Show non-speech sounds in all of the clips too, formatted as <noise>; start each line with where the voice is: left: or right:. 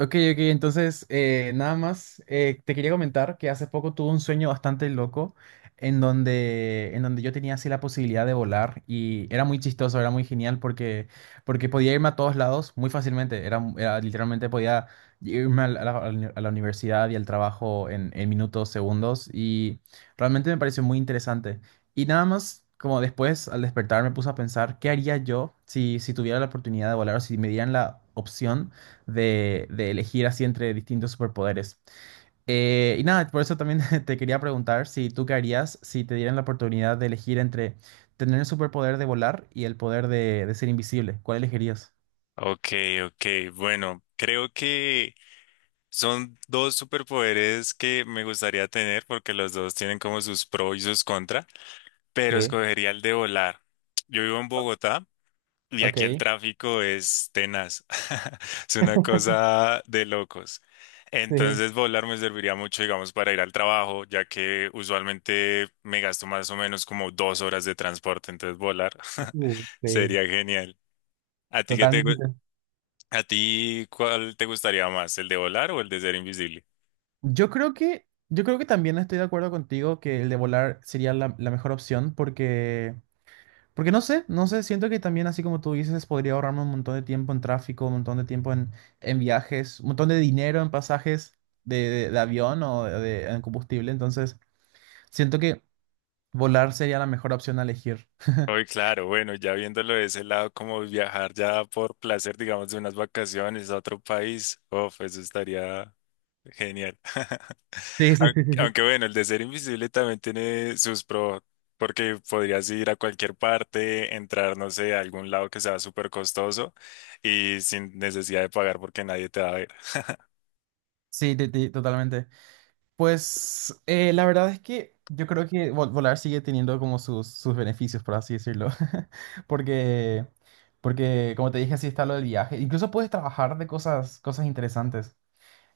right: Ok, ok, entonces nada más te quería comentar que hace poco tuve un sueño bastante loco en donde yo tenía así la posibilidad de volar y era muy chistoso, era muy genial porque podía irme a todos lados muy fácilmente, era literalmente podía irme a la universidad y al trabajo en minutos, segundos y realmente me pareció muy interesante. Y nada más como después al despertar me puse a pensar, ¿qué haría yo si, si tuviera la oportunidad de volar o si me dieran la opción de elegir así entre distintos superpoderes? Y nada, por eso también <laughs> te quería preguntar si tú qué harías si te dieran la oportunidad de elegir entre tener el superpoder de volar y el poder de ser invisible. ¿Cuál elegirías?
left: Ok, ok. Bueno, creo que son dos superpoderes que me gustaría tener porque los dos tienen como sus pros y sus contras, pero
right: Sí.
left: escogería el de volar. Yo vivo en Bogotá y
right: Ok.
left: aquí el tráfico es tenaz. <laughs> Es una
right: <laughs>
left: cosa de locos.
right: Sí.
left: Entonces volar me serviría mucho, digamos, para ir al trabajo, ya que usualmente me gasto más o menos como 2 horas de transporte, entonces volar <laughs>
right: Sí,
left: sería genial. ¿A ti qué te,
right: totalmente.
left: ¿A ti cuál te gustaría más, el de volar o el de ser invisible?
right: Yo creo que también estoy de acuerdo contigo que el de volar sería la mejor opción. Porque Porque no sé, no sé, siento que también, así como tú dices, podría ahorrarme un montón de tiempo en tráfico, un montón de tiempo en viajes, un montón de dinero en pasajes de avión o en combustible. Entonces, siento que volar sería la mejor opción a elegir. <laughs>
left: Hoy, claro, bueno, ya viéndolo de ese lado, como viajar ya por placer, digamos, de unas vacaciones a otro país, uf, eso estaría genial. <laughs>
right: Sí, sí,
left: Aunque
right: sí, sí, sí.
left: aunque bueno, el de ser invisible también tiene sus pros, porque podrías ir a cualquier parte, entrar, no sé, a algún lado que sea súper costoso y sin necesidad de pagar porque nadie te va a ver.
right: Sí, totalmente. Pues la verdad es que yo creo que volar sigue teniendo como sus beneficios, por así decirlo. <laughs> Porque, porque, como te dije, así está lo del viaje. Incluso puedes trabajar de cosas interesantes.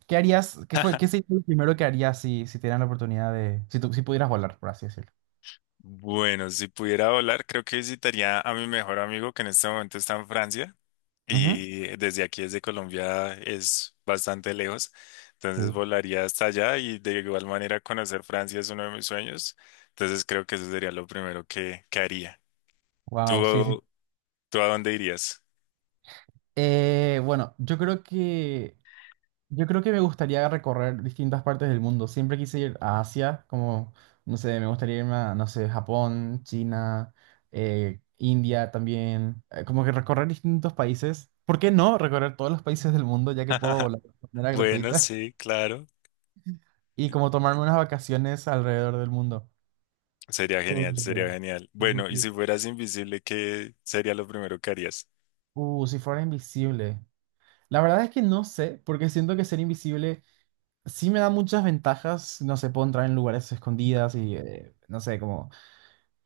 right: ¿Qué harías? ¿Qué fue? ¿Qué
left: <laughs>
right: sería lo primero que harías si, si te dieran la oportunidad de, si tú, si pudieras volar, por así decirlo?
left: Bueno, si pudiera volar, creo que visitaría a mi mejor amigo que en este momento está en Francia
right: Ujú.
left: y desde aquí, desde Colombia, es bastante lejos. Entonces
right: Sí.
left: volaría hasta allá y de igual manera conocer Francia es uno de mis sueños. Entonces creo que eso sería lo primero que haría.
right: Wow, sí, sí.
left: ¿Tú, tú a dónde irías?
right: Bueno, yo creo que me gustaría recorrer distintas partes del mundo. Siempre quise ir a Asia, como, no sé, me gustaría irme a, no sé, Japón, China, India también. Como que recorrer distintos países. ¿Por qué no recorrer todos los países del mundo, ya que puedo
left: <laughs>
right: volar de manera
left: Bueno,
right: gratuita?
left: sí,
right: <laughs>
left: claro.
right: Y como tomarme unas vacaciones alrededor del mundo.
left: Sería
right: Eh,
left: genial, sería genial.
right: sí,
left: Bueno, y
right: sí.
left: si fueras invisible, ¿qué sería lo primero que harías?
right: Si fuera invisible, la verdad es que no sé, porque siento que ser invisible sí me da muchas ventajas. No sé, puedo entrar en lugares escondidas y no sé, como,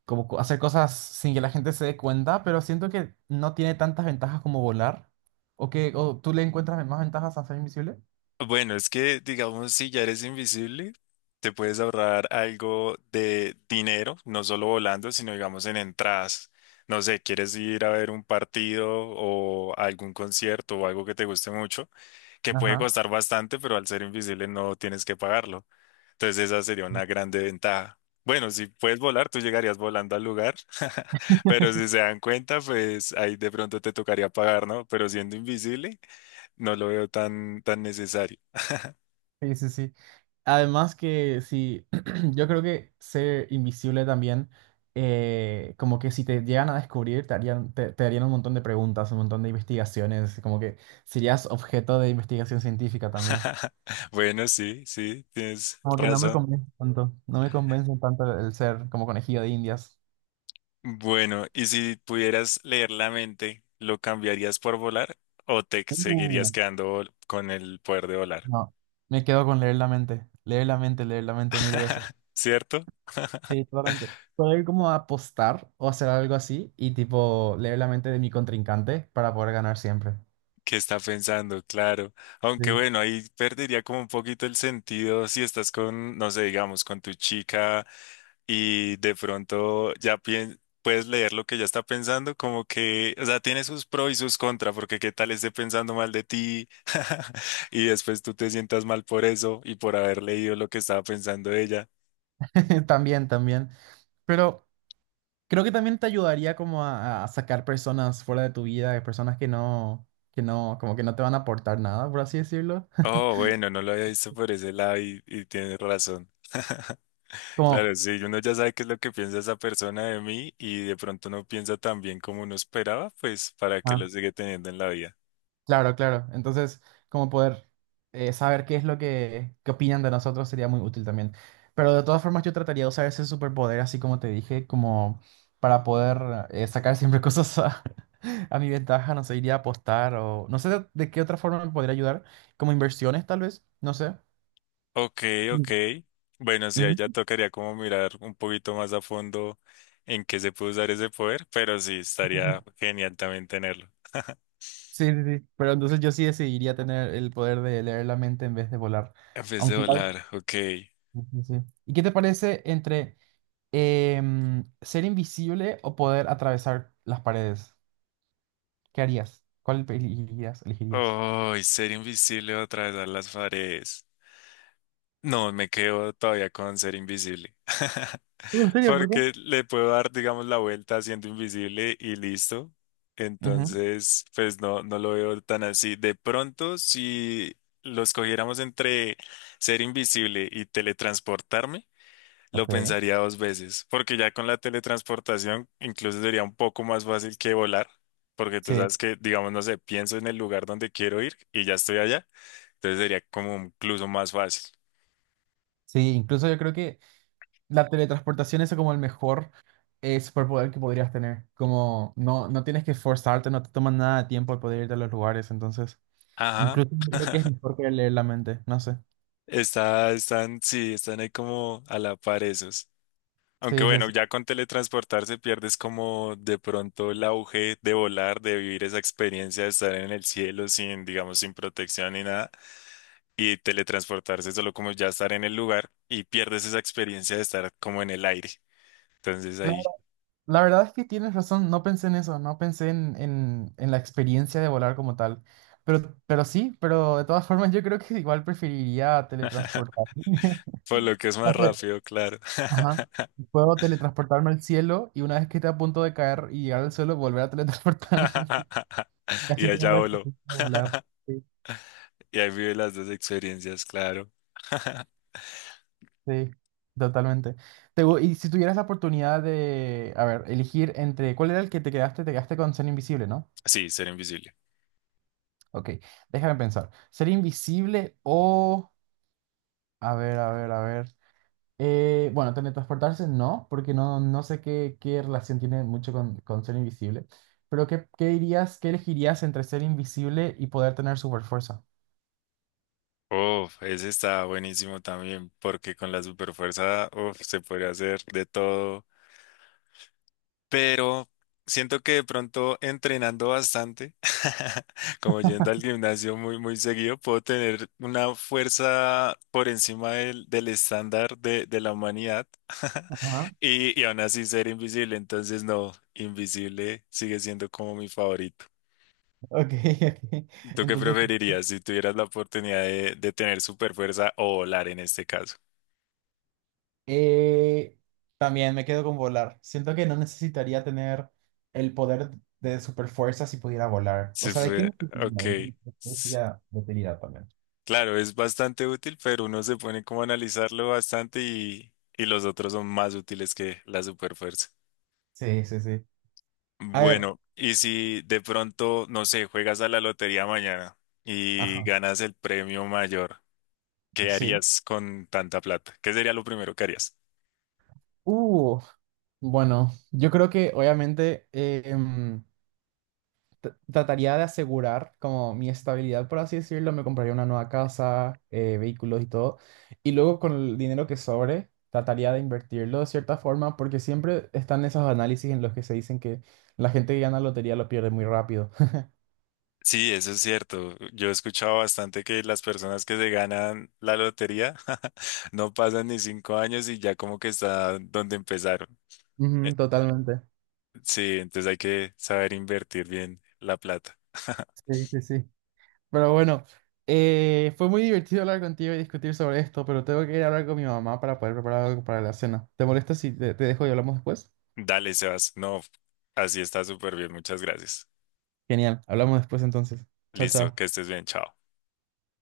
right: hacer cosas sin que la gente se dé cuenta, pero siento que no tiene tantas ventajas como volar. ¿O que o tú le encuentras más ventajas a ser invisible?
left: Bueno, es que, digamos, si ya eres invisible, te puedes ahorrar algo de dinero, no solo volando, sino, digamos, en entradas. No sé, quieres ir a ver un partido o algún concierto o algo que te guste mucho, que puede
right: Ajá.
left: costar bastante, pero al ser invisible no tienes que pagarlo. Entonces, esa sería una
right: <laughs>
left: grande ventaja. Bueno, si puedes volar, tú llegarías volando al lugar, <laughs> pero si se dan cuenta, pues ahí de pronto te tocaría pagar, ¿no? Pero siendo invisible, no lo veo tan, tan necesario.
right: Sí, sí, sí. Además que sí, <clears throat> yo creo que ser invisible también, como que si te llegan a descubrir, te harían, te harían un montón de preguntas, un montón de investigaciones, como que serías objeto de investigación científica también.
left: <laughs> Bueno, sí, sí, tienes
right: Como que no me
left: razón.
right: convence tanto, no me convence tanto el ser como conejillo de Indias.
left: Bueno, ¿y si pudieras leer la mente, lo cambiarías por volar o te
right: Uh,
left: seguirías quedando con el poder de volar?
right: no, me quedo con leer la mente, leer la mente, leer la mente mil veces.
left: <laughs> ¿Cierto? <laughs>
right: Sí, totalmente. Poder como apostar o hacer algo así y tipo leer la mente de mi contrincante para poder ganar siempre.
left: ¿Qué está pensando? Claro. Aunque
right: Sí.
left: bueno, ahí perdería como un poquito el sentido si estás con, no sé, digamos, con tu chica y de pronto ya puedes leer lo que ella está pensando, como que, o sea, tiene sus pros y sus contras, porque qué tal esté pensando mal de ti <laughs> y después tú te sientas mal por eso y por haber leído lo que estaba pensando ella.
right: <laughs> También, también. Pero creo que también te ayudaría como a sacar personas fuera de tu vida, de personas que no, como que no te van a aportar nada, por así decirlo. <laughs>
left: Oh, bueno, no lo había visto por ese lado y tienes razón. <laughs>
right: Como,
left: Claro, sí, uno ya sabe qué es lo que piensa esa persona de mí y de pronto no piensa tan bien como uno esperaba, pues para que lo sigue teniendo en la vida.
right: claro, claro. Entonces, como poder saber qué es lo que, qué opinan de nosotros, sería muy útil también. Pero de todas formas, yo trataría de usar ese superpoder, así como te dije, como para poder sacar siempre cosas <laughs> a mi ventaja. No sé, iría a apostar o no sé de qué otra forma me podría ayudar. Como inversiones, tal vez. No sé.
left: Ok, ok.
right: Mm.
left: Bueno, sí, ahí
right: Ujú.
left: ya tocaría como mirar un poquito más a fondo en qué se puede usar ese poder, pero sí,
right: Ok.
left: estaría genial también tenerlo.
right: Sí, sí, sí. Pero entonces yo sí decidiría tener el poder de leer la mente en vez de volar.
left: En vez de
right: Aunque igual,
left: volar, ok.
right: sí, sí, sí. ¿Y qué te parece entre, ¿ser invisible o poder atravesar las paredes? ¿Qué harías? ¿Cuál elegirías? ¿Elegirías?
left: Oh, y ser invisible o atravesar las paredes. No, me quedo todavía con ser invisible. <laughs>
right: ¿En serio? ¿Por qué?
left: Porque le puedo dar, digamos, la vuelta siendo invisible y listo.
right: Ujú.
left: Entonces, pues no, no lo veo tan así. De pronto, si los cogiéramos entre ser invisible y teletransportarme, lo
right: Ok.
left: pensaría dos veces. Porque ya con la teletransportación, incluso sería un poco más fácil que volar. Porque tú
right: Sí,
left: sabes que, digamos, no sé, pienso en el lugar donde quiero ir y ya estoy allá. Entonces sería como incluso más fácil.
right: sí, incluso yo creo que la teletransportación es como el mejor superpoder que podrías tener. Como no, no tienes que forzarte, no te toma nada de tiempo el poder irte a los lugares, entonces
left: Ajá.
right: incluso yo creo que es mejor que leer la mente, no sé.
left: Está, están, sí, están ahí como a la par esos. Aunque
right: Sí, sí,
left: bueno,
right: sí.
left: ya con teletransportarse pierdes como de pronto el auge de volar, de vivir esa experiencia de estar en el cielo sin, digamos, sin protección ni nada. Y teletransportarse solo como ya estar en el lugar y pierdes esa experiencia de estar como en el aire. Entonces ahí,
right: La verdad es que tienes razón, no pensé en eso, no pensé en la experiencia de volar como tal. Pero sí, pero de todas formas yo creo que igual preferiría teletransportarme.
left: por lo
right: <laughs>
left: que es
right: No
left: más
right: sé,
left: rápido, claro.
right: ajá. Puedo teletransportarme al cielo y una vez que esté a punto de caer y llegar al suelo, volver a teletransportarme. <laughs> Y
left: <laughs> Y
right: así tengo
left: allá
right: la
left: voló.
right: experiencia de volar.
left: <laughs>
right: Sí,
left: Y ahí vive las dos experiencias, claro. <laughs>
right: sí, totalmente. Y si tuvieras la oportunidad de, a ver, elegir entre, ¿cuál era el que te quedaste? Te quedaste con ser invisible, ¿no?
left: Sí, ser invisible.
right: Ok, déjame pensar. ¿Ser invisible o... a ver, a ver, a ver. Bueno, teletransportarse no, porque no, no sé qué, qué relación tiene mucho con ser invisible. Pero ¿qué, qué dirías, qué elegirías entre ser invisible y poder tener super fuerza?
left: Uf, ese está buenísimo también, porque con la superfuerza, uf, se podría hacer de todo. Pero siento que de pronto entrenando bastante, <laughs> como yendo al gimnasio muy, muy seguido, puedo tener una fuerza por encima del estándar de la humanidad
right: Ajá.
left: <laughs> y aún así ser invisible. Entonces, no, invisible sigue siendo como mi favorito.
right: Ok, <laughs> ok.
left: ¿Tú qué
right: Entonces,
left: preferirías si tuvieras la oportunidad de tener superfuerza o volar en este caso?
right: eh, también me quedo con volar. Siento que no necesitaría tener el poder de superfuerza si pudiera volar. O
left: Se
right: sea, ¿de qué
left: fue,
right: me serviría?
left: ok.
right: ¿De qué me
left: S-
right: serviría de utilidad también?
left: Claro, es bastante útil, pero uno se pone como a analizarlo bastante y los otros son más útiles que la superfuerza.
right: Sí, sí, sí. A ver.
left: Bueno, y si de pronto, no sé, juegas a la lotería mañana y
right: Ajá,
left: ganas el premio mayor, ¿qué
right: sí.
left: harías con tanta plata? ¿Qué sería lo primero que harías?
right: Uh, bueno, yo creo que obviamente trataría de asegurar como mi estabilidad, por así decirlo. Me compraría una nueva casa, vehículos y todo. Y luego con el dinero que sobre, trataría de invertirlo de cierta forma, porque siempre están esos análisis en los que se dicen que la gente que gana lotería lo pierde muy rápido.
left: Sí, eso es cierto. Yo he escuchado bastante que las personas que se ganan la lotería <laughs> no pasan ni 5 años y ya como que están donde empezaron.
right: <laughs> Ujú, totalmente.
left: Sí, entonces hay que saber invertir bien la plata. <laughs>
right: Sí, sí, sí. Pero bueno, fue muy divertido hablar contigo y discutir sobre esto, pero tengo que ir a hablar con mi mamá para poder preparar algo para la cena. ¿Te molesta si te, te dejo y hablamos después?
left: Dale, Sebas. No, así está súper bien. Muchas gracias.
right: Genial, hablamos después entonces. Chao,
left: Listo,
right: chao.
left: que estés bien. Chao.